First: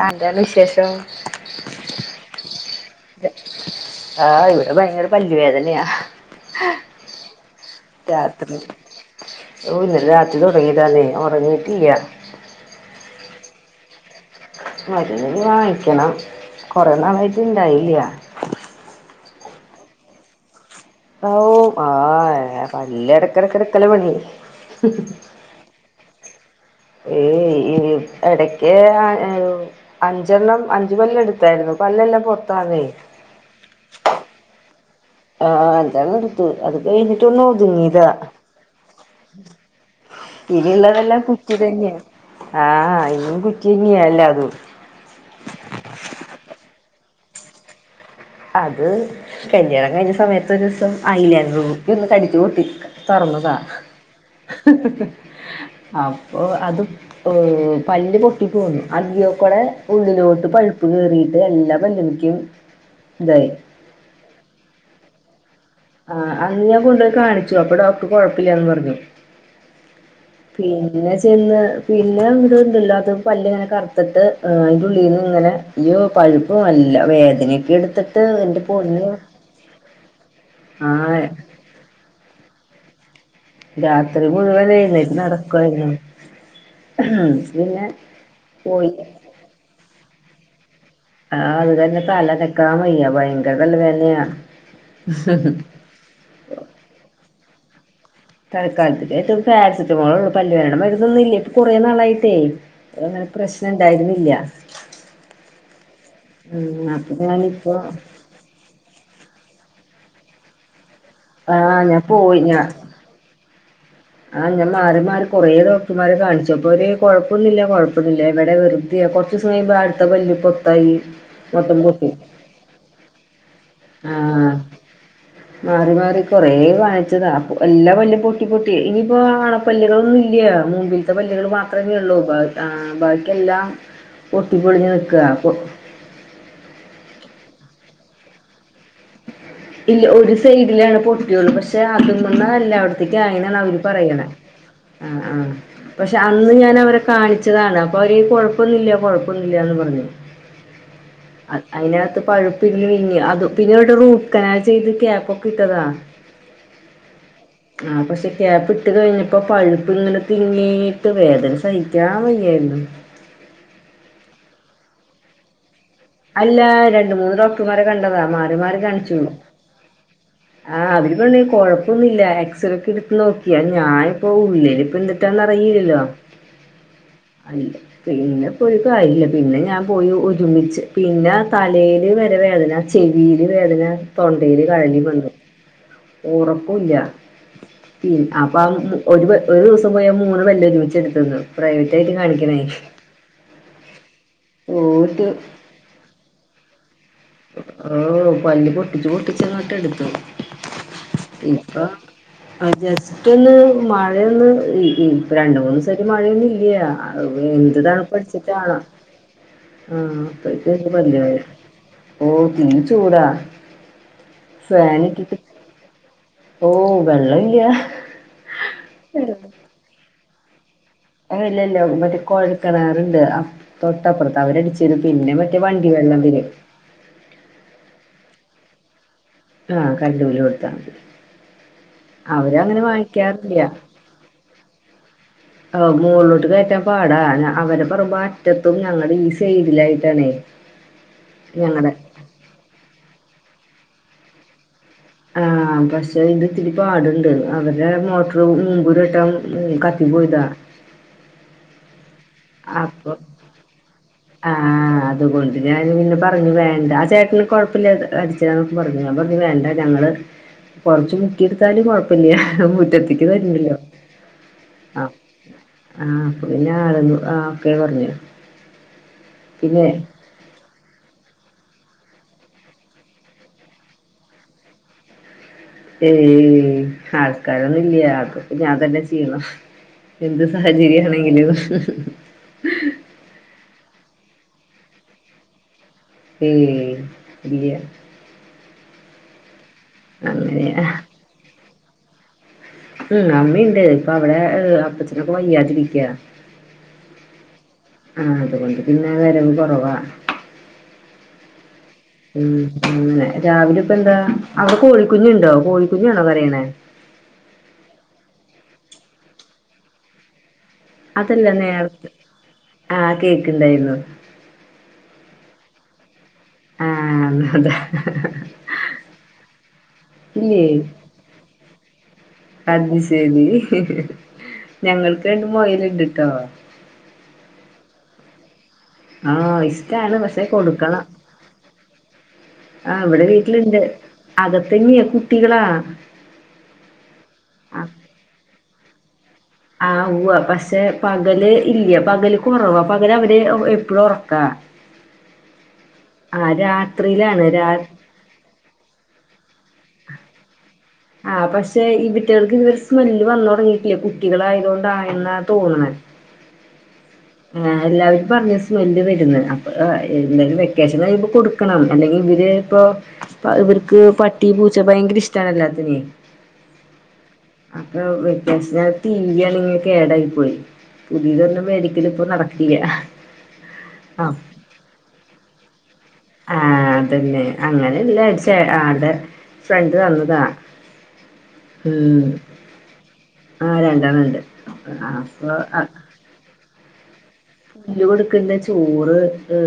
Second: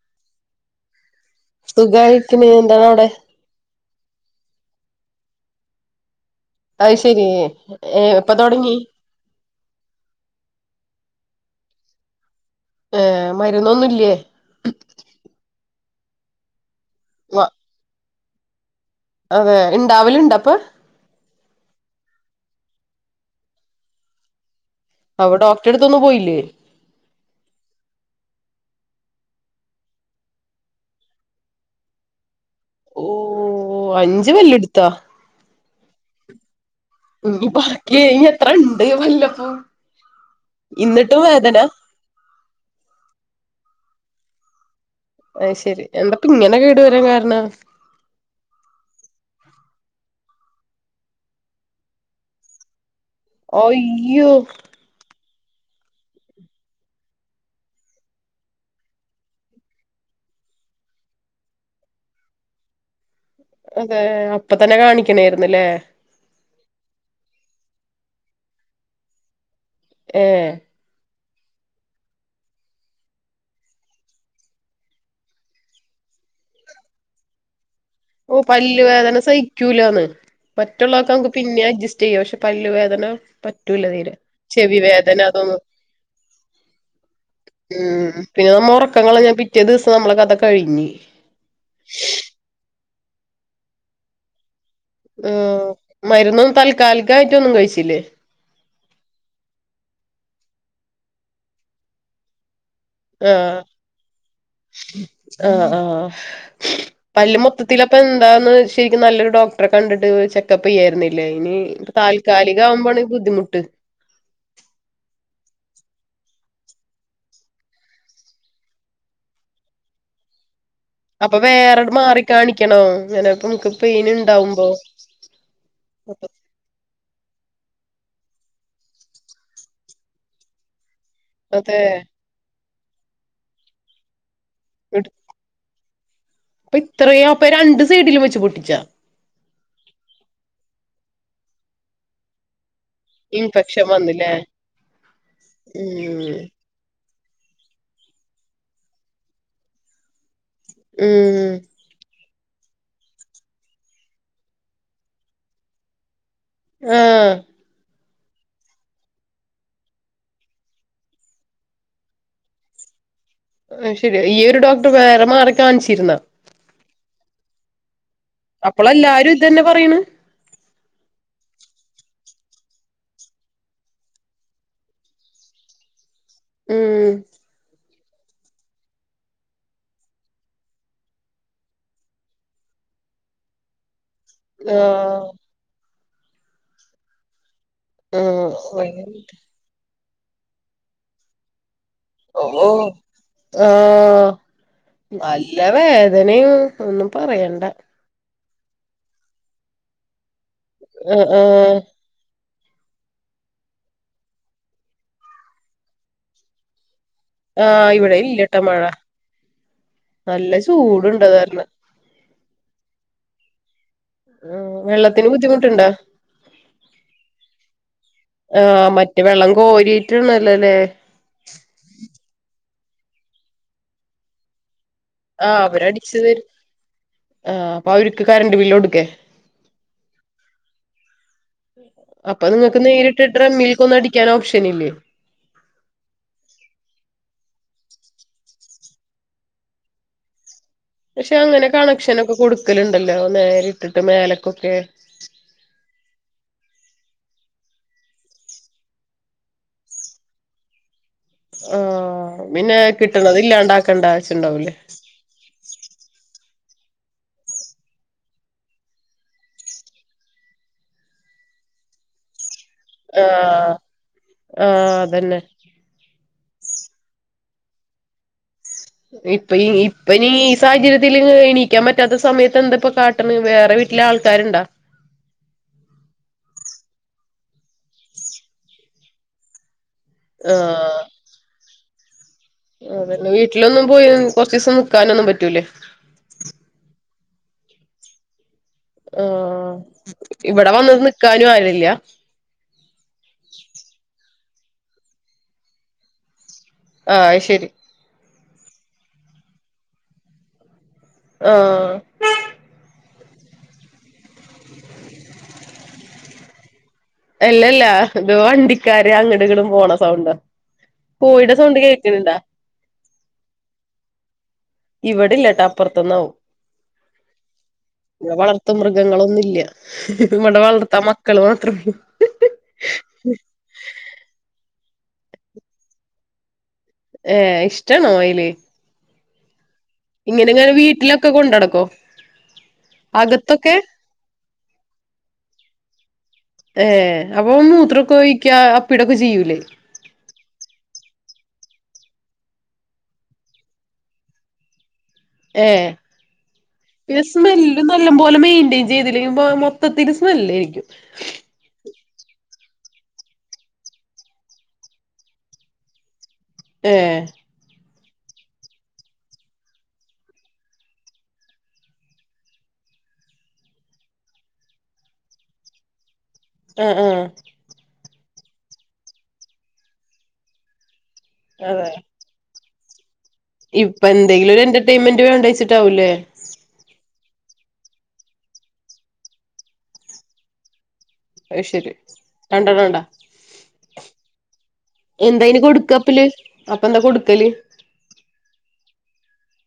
ആ എന്താണ് വിശേഷം സുഖമായിരിക്കുന്ന എന്താണ് അവിടെ ആഹ് ഇവിടെ ഭയങ്കര പല്ല് വേദനയാ അത് ശരി ഏ എപ്പ രാത്രി തൊടങ്ങി ഓഹ് ഇന്നലെ രാത്രി ഒറങ്ങീലാന്നെ ഒറങ്ങീട്ടില്ല ഏ മരുന്നൊന്നുംല്ലേ പിണം കൊറോണ വന്നിട്ട് വ- ഉണ്ടായി ഇല്ലിയോ അതെ ഉണ്ടാവലുണ്ടപ്പ ഓഹ് പല്ല് ഇടക്കിടക്കിടക്കല്ല് പണി അവിടെ ഡോക്ടടുത്ത് അടുത്തൊന്നും പോയില്ലേ ഏ ഇടക്ക് അഞ്ചെണ്ണം അഞ്ച പല്ല എടുത്തായിരുന്നു പല്ലല്ലാം പൊറ ഓ അഞ്ച് പല്ല് എടു കുത്ത ആഹ് അഞ്ചെണ്ണം എടുത്തൂ അത് കഴിഞ്ഞിട്ടൊന്നു ഇനി ബാക്കി ഒതുങ്ങീതാ ഇനി എത്ര ഇണ്ട് പല്ലപ്പോ ഇനി ഉള്ളതെല്ലാം ഇന്നിട്ടും കുറ്റി വേദന തന്നെയ ആഹ് ഇനിം കുറ്റി - ഇനി അല്ലാതെ [unintelligible] അത്ശരി എന്താ ഇപ്പൊ ഇങ്ങനെ കേട് വരാൻ കാരണം അത് കല്യാണം കഴിഞ്ഞ സമയത്ത് ഒരു ദിവസം ഐലനർ കുപ്പി ഒന്ന് കടിച്ചു പൊട്ടിച്ച - തോറന്നത അയ്യോ അപ്പൊ അത് പല്ല് പൊട്ടി പോന്നു അതിലെക്കൂടെ ഉള്ളിലോട്ട് പഴുപ്പ് കേറീട്ടു എല്ലാ പല്ലിക്കും- അതെ അപ്പൊ തന്നെ കാണിക്ക അങ്ങനെയായിരുന്നില്ലേ ആ അന്ന് ഞാൻ കൊണ്ടുപോയി കാണിച്ചു അപ്പൊ ഡോക്ടർ കൊഴപ്പില്ലന്ന് പറഞ്ഞു ഏ പിന്നെ ചെന്ന് പിന്നെ എന്ത്‌ ഉണ്ടല്ലോ അത് പല്ല് ഇങ്ങനെ കറുത്തിട്ട് ഏഹ് അതിൻ്റെ ഉള്ളിൽ നിന്ന് ഇങ്ങനെ ഇയ്യോ പഴുപ്പും നല്ല വേദനയൊക്കെ എടുത്ത്- ഓ പല്ല് വേദന സഹിക്കൂലന്ന് മറ്റുള്ളതൊക്കെ ആഹ് നമുക്ക് പിന്നെ അഡ്ജസ്റ്റ് ചെയ്യ പ ക്ഷെ പല്ലുവേദന പറ്റൂല തീരെ രാത്രി മുഴുവൻ ചെവി എഴുന്നേറ്റ് വേദന അതൊന്നും നടക്കുവായിരുന്നു പിന്നെ മ്മ് പിന്നെ നമ്മ പോയി ഒറക്കം കളഞ്ഞാ പിറ്റേ ദിവസം നമ്മള ക അ കഴിഞ്ഞ് ആ അത് തന്നെ തലനക്കാൻ വയ്യാ ഭയങ്കര തലവേദനയാ ആ മരുന്നും താൽക്കാലികായിട്ടൊന്ന് കഴി ഇലെ തൽക്കാലത്തില് ഏറ്റ പാരസിറ്റമോൾ ഒള്ളൂ പല്ലുവേദനയുടെ മരുന്നൊന്നുല്ലേ ഇപ്പൊ കുറേ നാളായിട്ടേ അങ്ങനെ ആഹ് പ്രശ്നം ഉണ്ടായിരുന്നില്ല ആഹ് ആഹ് ഉം അപ്പൊ പല്ല് ഞാനിപ്പോ മൊത്തത്തിലപ്പ എന്താന്ന് ശരിക്കും നല്ലൊരു ഡോക് ട്രെ കണ്ടി്ട്ട് ചെക്കപ്പെയ്യാര്ന്നേ ല്ല ഇനി ആഹ് ഇ ഞാൻ പോയി താൽക്കാലിക ഞാൻ ആവുമ്പോാണ് ബുദ്ധിമുട്ട് ആഹ് ഞാൻ മാറി മാറി കൊറേ ഡോക്ടർമാരെ കാണിച്ചു അപ്പൊര് കൊഴപ്പൊന്നില്ല കൊഴപ്പൊന്നില്ല എവടെ വെറുതെയാ കുറച്ചൂസം കഴിയുമ്പൊ അടുത്ത പല്ല് ഇപ്പൊ അപ്പൊ വേറെ മാറി കാണിക്കണോ ഇങ്ങനെ ഇപ്പ നമുക്ക് പെയിൻ ആഹ് ഇണ്ടാവുമ്പോ മാറി മാറി കൊറേ വാങ്ങിച്ചതാപ്പൊ എല്ലാ പല്ലും പൊട്ടി പൊട്ടിയ ഇനിയിപ്പോ അ ണപ്പല്ലുകളൊന്നുമല്ലോ മുമ്പിൽ പല്ലുകൾ അതെ മാത്രമേ ഉള്ളൂ ഉപാധി ആ ബാക്കിയെല്ലാം പൊട്ടി പൊളിഞ്ഞു നിക്കുക ഇപ്പ ഇത്രയും അപ്പൊ രണ്ട് സൈഡിലും വെച്ച് പൊട്ടിച്ചാ ഇല്ല ഒരു സൈഡിലാണ് പൊട്ടിയൊള്ളൂ പക്ഷെ അത് മ്മ ന്നെ തല്ല അവിട പ്പിക്കായേന് ന്നാ അവര് ഇൻഫെക്ഷൻ പറയ്ണെ വന്നില്ലേ ആ ആ പക്ഷെ ഉം അന്ന് ഞാൻ അവരെ കാണിച്ചതാണ് അപ്പൊ അവര് കൊഴപ്പൊന്നുല്ല കൊഴപ്പൊന്നില്ലന്ന് പറഞ്ഞു അ ഉം അയിനകത്ത് പഴുപ്പി [unintelligible] അതും പിന്നെ ഇവിടെ റൂട്ട് കനാൽ ചെയ്ത് ക്യാപ് ഒക്കെ ഇട്ടതാ ആഹ് ആ പക്ഷെ ക്യാപ്പ് ഇട്ട് കഴിഞ്ഞപ്പോ പഴുപ്പ് ഇങ്ങനെ തിങ്ങീട്ട് വേദന സഹിക്കാൻ വയ്യായിരുന്നു ശരി ഈയ ഒരു ഡോക്ടർ വേറെ മാറി കാണ അല്ല ര [unintelligible] മൂന്ന്ോക്ടർമാരെ കണ്ടതാണ് കാണഴ അപ്പളെല്ലാരും ഇതന്നെ പറയണ് [unintelligible] എക്‌സറെക്കെ ഇടുത്ത് നോക്കിയാ ഞാനിപ്പ ഉള്ളില് ഇപ്പ എന്തിട്ടാന്ന് അറിയില്ലല്ലോ ഉം അല്ല പിന്നെ പോയി കാര്യല്ല പിന്നെ ഞാൻ പോയി ഒരുമിച്ച് പിന്നെ തലയില് വരെ വേദന ചെവിയില് വേദന തൊണ്ടയില് കഴലിം ആഹ് വന്നു ഉറപ്പുല്ല പിടി അപ്പൊ ആഹ് ഒരു ഒരു ദിവസം മൂന്ന് പല്ല് ഒരുമിച്ച് എടുത്തതാ പ്രൈവറ്റ് ആയിട്ട് കാണിക്കണേ ഓ ആഹ ഓര് നല്ല വേ ദനയും ഒന്നും പറയണ്ട ഓഹ് പല്ല് പൊട്ടിച്ച് പൊട്ടിച്ചങ്ങൊട്ട് എടുത്തു. ഇപ്പൊ ആആ ജസ്റ്റ് ഒന്ന് മഴയൊന്ന് ഇപ്പ രണ്ട മൂന്ന് ദിവസമായി മഴയൊന്നും ഇല്ല അ എന്ത് ആഹ് ഇവിടെ ഇല്ലട്ടോ തണുപ്പടിച്ചട്ടാണോ മഴ നല്ല അത്രക്ക് ഉണ്ട് പല്ല് ചൂടുണ്ട് അത് വേദന. കാരണം ഓ തീ ചൂടാ ഉം ഫാൻ വെള്ളത്തിന് ഇട്ടിട്ട് ബുദ്ധിമുട്ടുണ്ടാ? ഓഹ് വെള്ളമില്ല ആഹ മറ്റേ വെള്ളം കോരി ല്ലല്ലേ അല്ലല്ലോ മറ്റേ കോഴക്കിണാറുണ്ട് തൊട്ടപ്പുറത്ത് അവരടിച്ച് തരും പിന്നെ ആ മറ്റേ വണ്ടി അവരടിച്ചു വെള്ളം തരും ആ അപ്പൊ അവർക്ക് കറൻ്റ് ബിൽ കൊടുക് ആ കറണ്ട്ബില്ല് കൊടുത്താ അപ്പൊ നിങ്ങക്ക് അവരങ്ങനെ നേരിട്ട് വാങ്ങിക്കാറില്ല ഡ്രമ്മിൽക്കൊന്നും അടിക്കാൻ ഓപ്ഷൻ ഇല്ലേ ആ മുകളിലോട്ട് കയറ്റാൻ പാടാ അവരെ പറമ്പ അറ്റത്തും ഞങ്ങൾ ഈ സൈഡിലായിട്ടാണേ പക്ഷെ അങ്ങനെ ഞങ്ങടെ കണക്ഷനൊക്കെ കൊടുക്കലുണ്ടല്ലോ നേരിട്ടിട്ട് മേലക്കൊക്കെ ആ പക്ഷെ ഇത് ഇത്തിരി പാടുണ്ട് അവരുടെ മോട്ടർ ഉം മുമ്പ് ഒരുവട്ടം ഉം കത്തി പോയതാ ആ അപ്പൊ ആ ആവശ്യണ്ടാവൂലേ അതുകൊണ്ട് ഞൻ പിന്നെ പറഞ്ഞു വേ വേണ്ട ആ ചേട്ടന് കുഴപ്പമില്ല അടിച്ചര പറഞ്ഞു ഞാൻ പറഞ്ഞു വേണ്ട ഞങ്ങൾ കുറച്ച് മുക്കിയെടുത്താലും കുഴപ്പല്ല്യ മുറ്റത്തിക്ക് വര്ന്നില്ല ആഹ് ആഹ് ആ അതന്നെ ആ പിന്നെ ആളന്നു ആ ഓക്കെ പറഞ്ഞു ഇപ്പ ഈ പിന്നെ ഇപ്പ നീ ഈ സാഹചര്യത്തിൽ എനി കിക്കാൻ പറ്റാത്ത സമയത്ത് എന്താ ഇപ്പ കാട്ടണ് വേറെ വീട്ടിലെ ആൾക്കാരുണ്ടാ ഏ ആൾക്കാരൊന്നും ഇല്ല അതൊ ഞാൻ തന്നെ ചെയ്യണം എന്ത് സാഹചര്യംമാണെങ്കിലും വീട്ടിൽ വീട്ടിലൊന്നും പോയി കൊറച്ച് ദിവസം നിക്കാന ഒന്നും പറ്റൂലേ ഏ ഇയ ഹ ഇവിടെ അങ്ങനെയാ വന്ന നിക്കാനും ആരില്ല അപ്പ ചക്കൈയാ ജ വിക്കയാ ആഹ് അത് ശരി ആഹ [inaudible] ആ വരവ് കുറവാ ആഹ ഉം അങ്ങെ രാവിലെ ഇപ്പ എന്താ അവിടെ കോഴിക്കുഞ്ഞുണ്ടോ കോഴിക്കുഞ്ഞാണോ പറയണേ അല്ലല്ലാ ഇത് വണ്ടിക്കാര് അങ്ങട ഇങ്ങും പോണ സൗണ്ടോ അതല്ല കോയിടെ സൗണ്ട് നേരത്തെ കേക്കണണ്ടാ ആഹ് കേക്ക്ണ്ടായിരുന്നു ഇവിടല്ലട്ടാ അപ്പുറത്ത് ഉത്ത നൗ ആഹ് അതാ ഇ വളർത്ത മൃഗങ്ങളൊന്നുമില്ല ഇവിടെ ഇല്ലേ വളർത്ത മക്കള് മാത്രള്ളൂ അത് ശരി ഞങ്ങൾക്ക്ണ്ട മൊൽ ഇണ്ടട്ടോ ഏ ഇഷ്ടണോ അയില് ആഹ ഇങ്ങനെ ഇങ്ങനെ വീട്ടിലൊക്കെ കൊണ്ടടക്കോ ആഹ് ഇവിടെ അകത്തൊക്കെ വീട്ടിലുണ്ട് അകത്തന്നെയ കുട്ടികളാ ഏർ അപ്പൊ മൂത്രൊക്കെ ഒഴിക്ക പിടു ചെയ്യും ആ ഉവ പക്ഷേ പ പകല് ഇല്ല പകല് കുറവ പകല് അവര് എപ്പഴും ഉറക്ക ഏ പിന്നെ രാ സ്മെല്ല് നല്ല പോലെ മെയിന്റെയിൻ ചെയ്തില്ലെങ്കി മൊത്തത്തിരുസ്മല്ലായിരിക്കും ആഹ പക്ഷെ ഇവിട്ടികൾക്ക് ഇതുവര് സ്മെല്ല് വന്ന തുടങ്ങിയിട്ടില്ലേ കുട്ടികള ആയത കൊണ്ട ആയെന്നി തോന്നന്നെ ഏ എല്ലാവരും പറഞ്ഞ സ്മെല്ല് വരുന്നത് അപ്പ എന്തായാലും വെക്കേഷൻ കഴിയുമ്പോൾ കൊടുക്കണം അല്ലെങ്കിൽ ഇവര് ഇപ്പോൾ ഇവർക്ക് പട്ടി പൂച്ച ഭയങ്കര ഇഷ്ടണല്ല തിനി ആഹ അ ടി വി ആണിങ്ങനെ കേടായി പോയി പുതിയതന്നെ അതെ മേഡിക്കൽ ഇപ്പൊ നടക്ക ഇപ്പൊ എന്തെങ്കിലും ഒരു എന്റർടൈയിൻമെന്റ് വേണ്ട വച്ചിട്ടാവൂല്ലേ ആഹ അതെെ പിന്നെ അങ്ങനെല്ലരിച്ച ആടെ ഫ്രണ്ട് തന്നതാ അ ശരി ഉം രണ്ടാടണ്ടാ ആ രണ്ടെണ്ണണ്ട് അപ്പൊ എന്തായിന് അ കൊടുക്കപ്പല് അപ്പൊ എന്താ കൊടു [unintelligible] കൊടുക്കണ്ട ചോറ് ആ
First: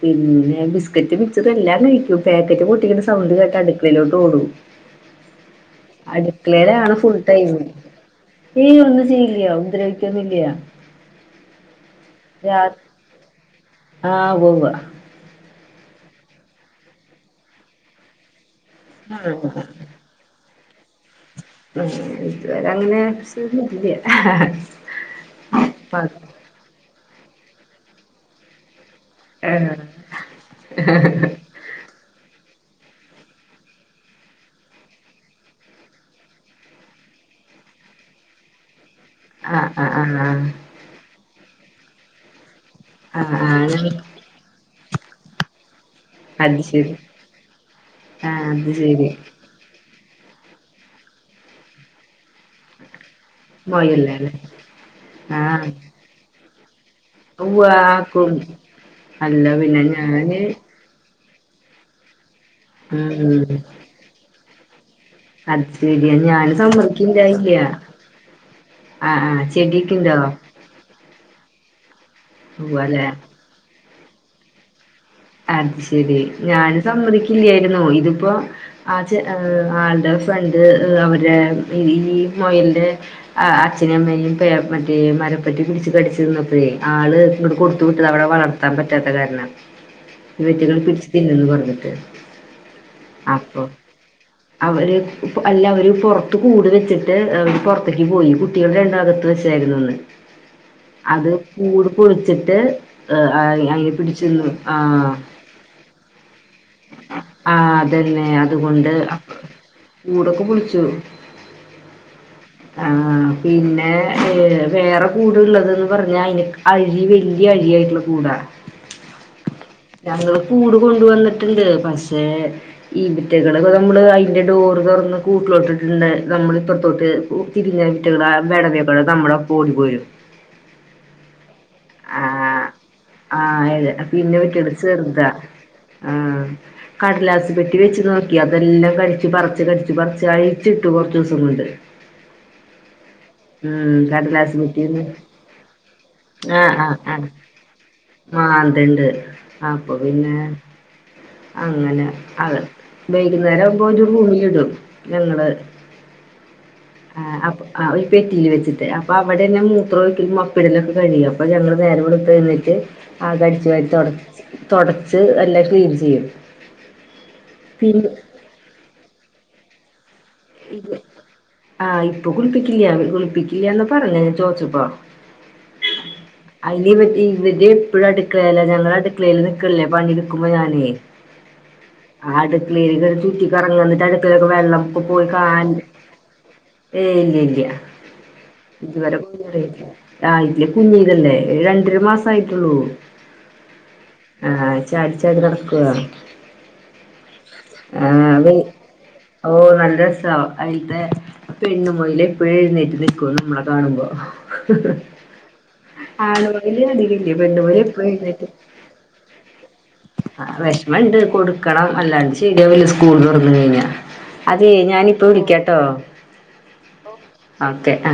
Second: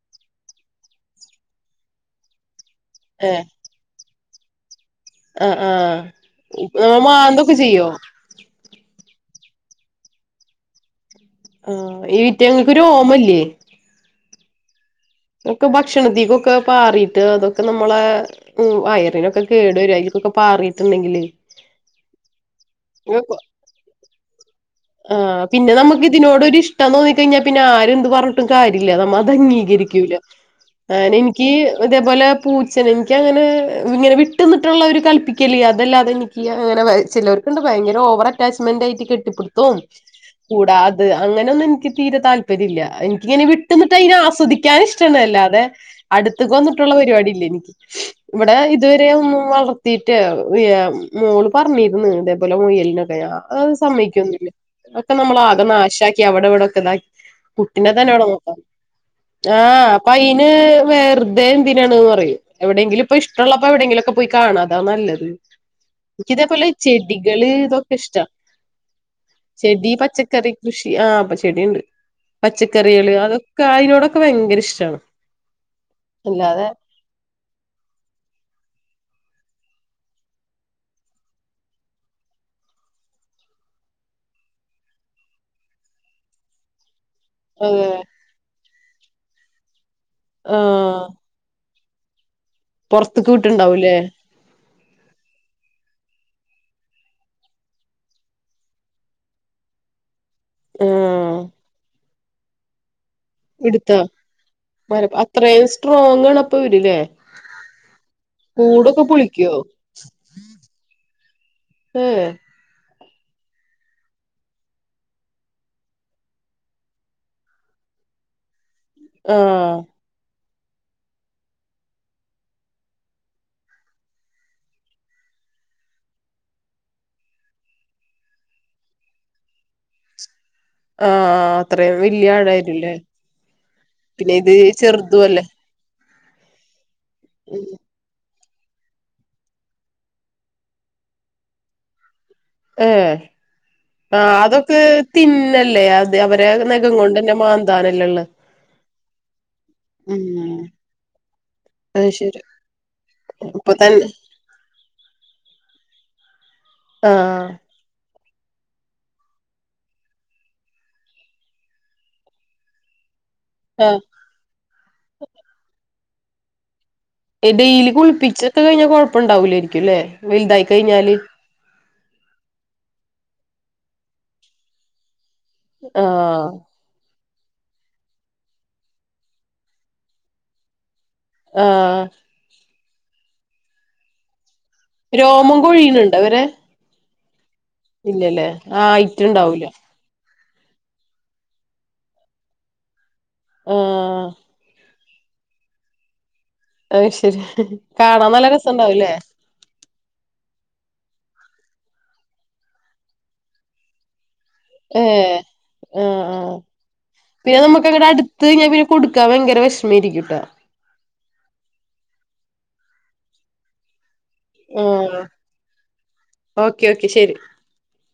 പിന്നെ ബിസ്ക്കറ്റ് മിച്ചർ എല്ലാം കഴിക്കും പാക്കറ്റ് കൊടു തിൻ്റെ ഏ സൗണ്ട് കേട്ടാ അടുക്കളേലോട്ടോടും ആ [unintelligible] ആ അടുക്കളേലാണ് മാന്തൊക്കെ ഫുൾടൈമും ചെയ്യോ ഹേ ഒന്നും ചേയ്യി ഹേ ഉപദ്രവിക്കൊന്നുഇല്യ ആഹ് ഈറ്റേങ്ങൾക്ക് രോമഇല്ലേ ആവുവ്വ് ഒക്കെ ഭക്ഷണത്തീക്കൊക്കെ പാറീട്ട് അതൊക്കെ നമ്മളെ ഉം വയറിനൊക്കെ ഉവ്വ ആ കേടുവര്യ അയിലിക്കൊക്കെ പാറി ട്ടണ്ടെങ്കിൽ [unintelligible] അങ്ങനെ [unintelligible] ഇല്ല്യ ഹാഹ്ഹ ഹാ പിന്നെ നമുക്കിതിനോടൊരു ഇഷ്ടം തോന്നി ഴിഞ്ഞാ പിന്നെ ആര് എന്ത് പറഞ്ഞിട്ടും കാര്യ ഇല്ല നമ്മാ അതു അംഗീകരിക്കൂല ഞാൻ എനിക്ക് ഇതേ പോലെ പൂച്ചനെനിക്കങ്ങനെ ഈവിട്ടുനിന്നിട്ടുള്ള ഒരുകൽപ്പിക്കല് അതല്ലാതെ എനിക്ക് ചിലവർക്ക്വണ്ട് ഭയകര ഓവർ അറ്റാച്ച്മെന്റായിട്ട് [unintelligible] ആഹ് [unintelligible] ആഹ് ആഹ് കൂടത് അങ്ങനൊന്നും ക്ക് തീരെ താൽ തര്ല്ല ആഹ് എനിക്കിങ്ങനെ ആഹ് വിട്ട്ന്നിട്ട് അതിനന് ആസ്വദിക്കാൻ ഇഷ്ടമാണ് അല്ലാതെ അടുത്ത്ക്ക് അത് ശരി വന്നിട്ടുള്ള പരിപാടില്ല ആഹ് ഇവിടെ അത് ഇതുവരെ ശരി ഒന്നും വളർ ത്തീട്ട് [unintelligible] മോള് പറഞ്ഞിരുന്ന് [unintelligible] മുയനൊക്കെയാ ആ ഒന്നും മൊയല്ലാണ് സമ്മയിക്കുന്നുല്ല ഒക്കെ നമ്മളാകെ ആഹ് നാശാക്കിയ അവിടവിടേക്കെന്തായി കുട്ടിനെ തന്നെയടെ ഉവ്വാക്കും നോക്കാം അല്ല പിന്നെ ആഹ് അപ്പൊ ഞാന് അയിന് വേറ തേന്തിനാണന്ന് പറയും എവിടെങ്കിലും ഇപ്പ ഉം ഇഷ്ട്ടള്ളപ്പ എവിടെങ്കിലൊക്കെ പോയി കാണാ [unintelligible] ന്നത് അത് ശരിയാ ഞാന് ക്കിതേപോലെ ചെടികള് സമ്മതിക്കിണ്ടായില്ല ഇതൊക്കെ ഇഷ്ടാ ആഹ് ആഹ് ചെടി ചെടിയൊക്കെണ്ടോ പച്ചക്കറി കൃഷി ആഹ് പക്ഷ ചെടിണ്ട് ഉവ്വാല്ലേ പച്ചക്കറികള് അതൊക്കെ ആ [unintelligible] [unintelligible] ഭയങ്കര ഇഷ്ടാണ് അത് ശെരി അല്ലാതെ ഞാൻ സമ്മതിക്കില്ലായിരുന്നു ഇത്പ്പോ ആ ആളുടെ ഫ്രണ്ട് അവരുടെ ഈ മൊയൽന്റെ അച്ഛനെ അമ്മനെയും മറ്റേ മരംപ്പട്ടി പിടിച്ച് കടിച്ചിരിന്നപ്പഴേ ആള് ഇങ്ങട് കൊടുത്തു ഏഹ് വിട്ടതാ അവിടെ വ നടത്താൻ പറ്റാത്ത കാരണ ഇവറ്റകൾ പിടിച്ചു തിന്നും പറഞ്ഞു [unintelligible] ക്ക പൊർത്ത്ക്ക് വിട്ട്ണ്ടാവുംല്ലേ അവര് അല്ല അവര് പുൊറത്ത് കൂട് വെച്ചിട്ട് പുറത്തേക്ക് പോയി കുട്ടികൾ രണ്ടാകത്ത് വെച്ചായിരുന്നു അന്ന് അത് ആഹ് കൂടു കുളിച്ചിട്ട് ആ അയ് അയി പിടിച്ച്ന്നു മരപ്പ അത്രയും സ്ട്രോങ് ആണപ്പ അവര്ല്ലേ ആ അതന്നെ കൂടൊക്കെ അതുകൊണ്ട് പുളിക്വോ കൂടൊക്കെ പൊളിച്ചു ഏ ആ പിന്നെ ഏ വേറെ കൂടുള്ളത് പറഞ്ഞാ അയിന് അഴി വല്യ അഴിയായിട്ടുള്ള കൂടാ ആഹ് [unintelligible] കൂട് കൊണ്ട്‌ വന്നിട്ടുണ്ട്. പക്ഷേ ഇവറ്റകള് നമ്മള് അയിന്റെ ഡോറ് തുറന്ന് കൂട്ടിലോട്ടിട്ട്‌ണ്ടെ നമ്മള് ഇപ്പറത്തോട്ട് തിരിഞ്ഞാ അയ്റ്റങ്ങള് അ [unintelligible] നമ്മളപ്പം ഓടി പോരും ആ അത്രം വല്യ ആഴാ [unintelligible] ല്ലേ ആഹ് അതെ പിന്നെ ഇത് ചെറുതും അല്ലേ ആഹ കടലാസ് പെട്ടി വെച്ചതോ അതെല്ലാം കടിച്ച് പറച്ച് കടിച്ച് പറച്ച് അഴിച്ചിട്ടു കൊർച്ചിസം കൊണ്ട് ഏ ഉം ആ കടലാസ് അതൊക്ക് പെട്ടിന്ന് തിന്നല്ലേ അത് അവൻ ആഹ് ആഹ് ആഹ മാന്ന്തണ്ട് ആ ആ അ മാന്ത് ണ്ട് [unintelligible] അപ്പൊ ഉം പിന്നെ അങ്ങനെ അത് അപ്പൊ വൈകുന്നേരാവുമ്പം ഒരു തന്നെ ഭുമി ഇടും ഞങ്ങള് ആഹ ആഹ് അപ്പ ആ [unintelligible] ബെഡിൽ വെച്ചിട്ട് അപ്പൊ അവിടെന്ന മൂത്രഒയിക്കലും മപ്പിടലും ഒക്കെ കഴിയും അപ്പൊ ഞങ്ങള് നേരം വെള്‌ത്തെഴുന്നേറ്റ് അകടിച്ചു വാരി ആഹ് തുടച് തുടച്ച് എല്ലാം ക്ലീനി ഇയോ എ ഡെയിലി കുളിപ്പിച്ചൊക്കെ കഴിഞ്ഞാൽ കുഴപ്പണ്ടാവൂലേനി ക്കില്ലെ വൽതായി കഴിഞ്ഞാല് ആഹ് ഇപ്പൊ കുളിപ്പിക്കില്ല്യാ കുളിപ്പിക്കില്ല്യാന്ന് പറഞ്ഞ ഞാൻ ചോദിച്ചപ്പോ ആ നിന്റെ ഇപ്പോഴും അടുക്കളല്ല ഞങ്ങളുടെ അടുക്കളയിയില് നിക്കണില്ല പണി എടുക്കുമ്പോ ഞാനേ ആ [unintelligible] ചുററി കറങ്ങി വന്നിട്ട് അടുക്കളൊക്കെ വെള്ളം രോമം കോഴീന്ണ്ടോ അവരെ ഉം ഉം [unintelligible] ഇല്ലല്ലേ ആ ആയിട്ടുണ്ടാവൂല ആ ഇട്ടലേ കുഞ്ഞീതല്ലേ രണ്ടര മാസം ആയിട്ടുള്ളൂ ആ ചാടിച്ചാടി നടക്കാ അ ശരി കാണാൻ നല്ല രസവുല്ലേ? രസ അതിലത്തെ പെണ്ണുമൊയല് എപ്പോഴും എഴുന്നേറ്റ് നി ക്കും നമ്മളെ കാണുമ്പോ. ഏർ ആഹ ആ ആണ് മൊയില് അധികില്ല പിന്നെ പെണ്ണു മൊയില് നമുക്ക് എപ്പഴും അങ്ങടെ അടുത്ത് എഴുന്നേറ്റ് പിന്നെ കൊടുക്കാ ഭയങ്കര വിഷമ ഇരിക്കുംട്ടാ ണം അല്ലാണ്ട് ശെരിയാവില്യ സ്കൂൾ തുറന്ന് കഴിഞ്ഞ. അതെ ആഹ് ഞാനിപ്പ വിളിക്കട്ടോ. ഓക്കെ ഓക്കെ ശരി ഒകെ അ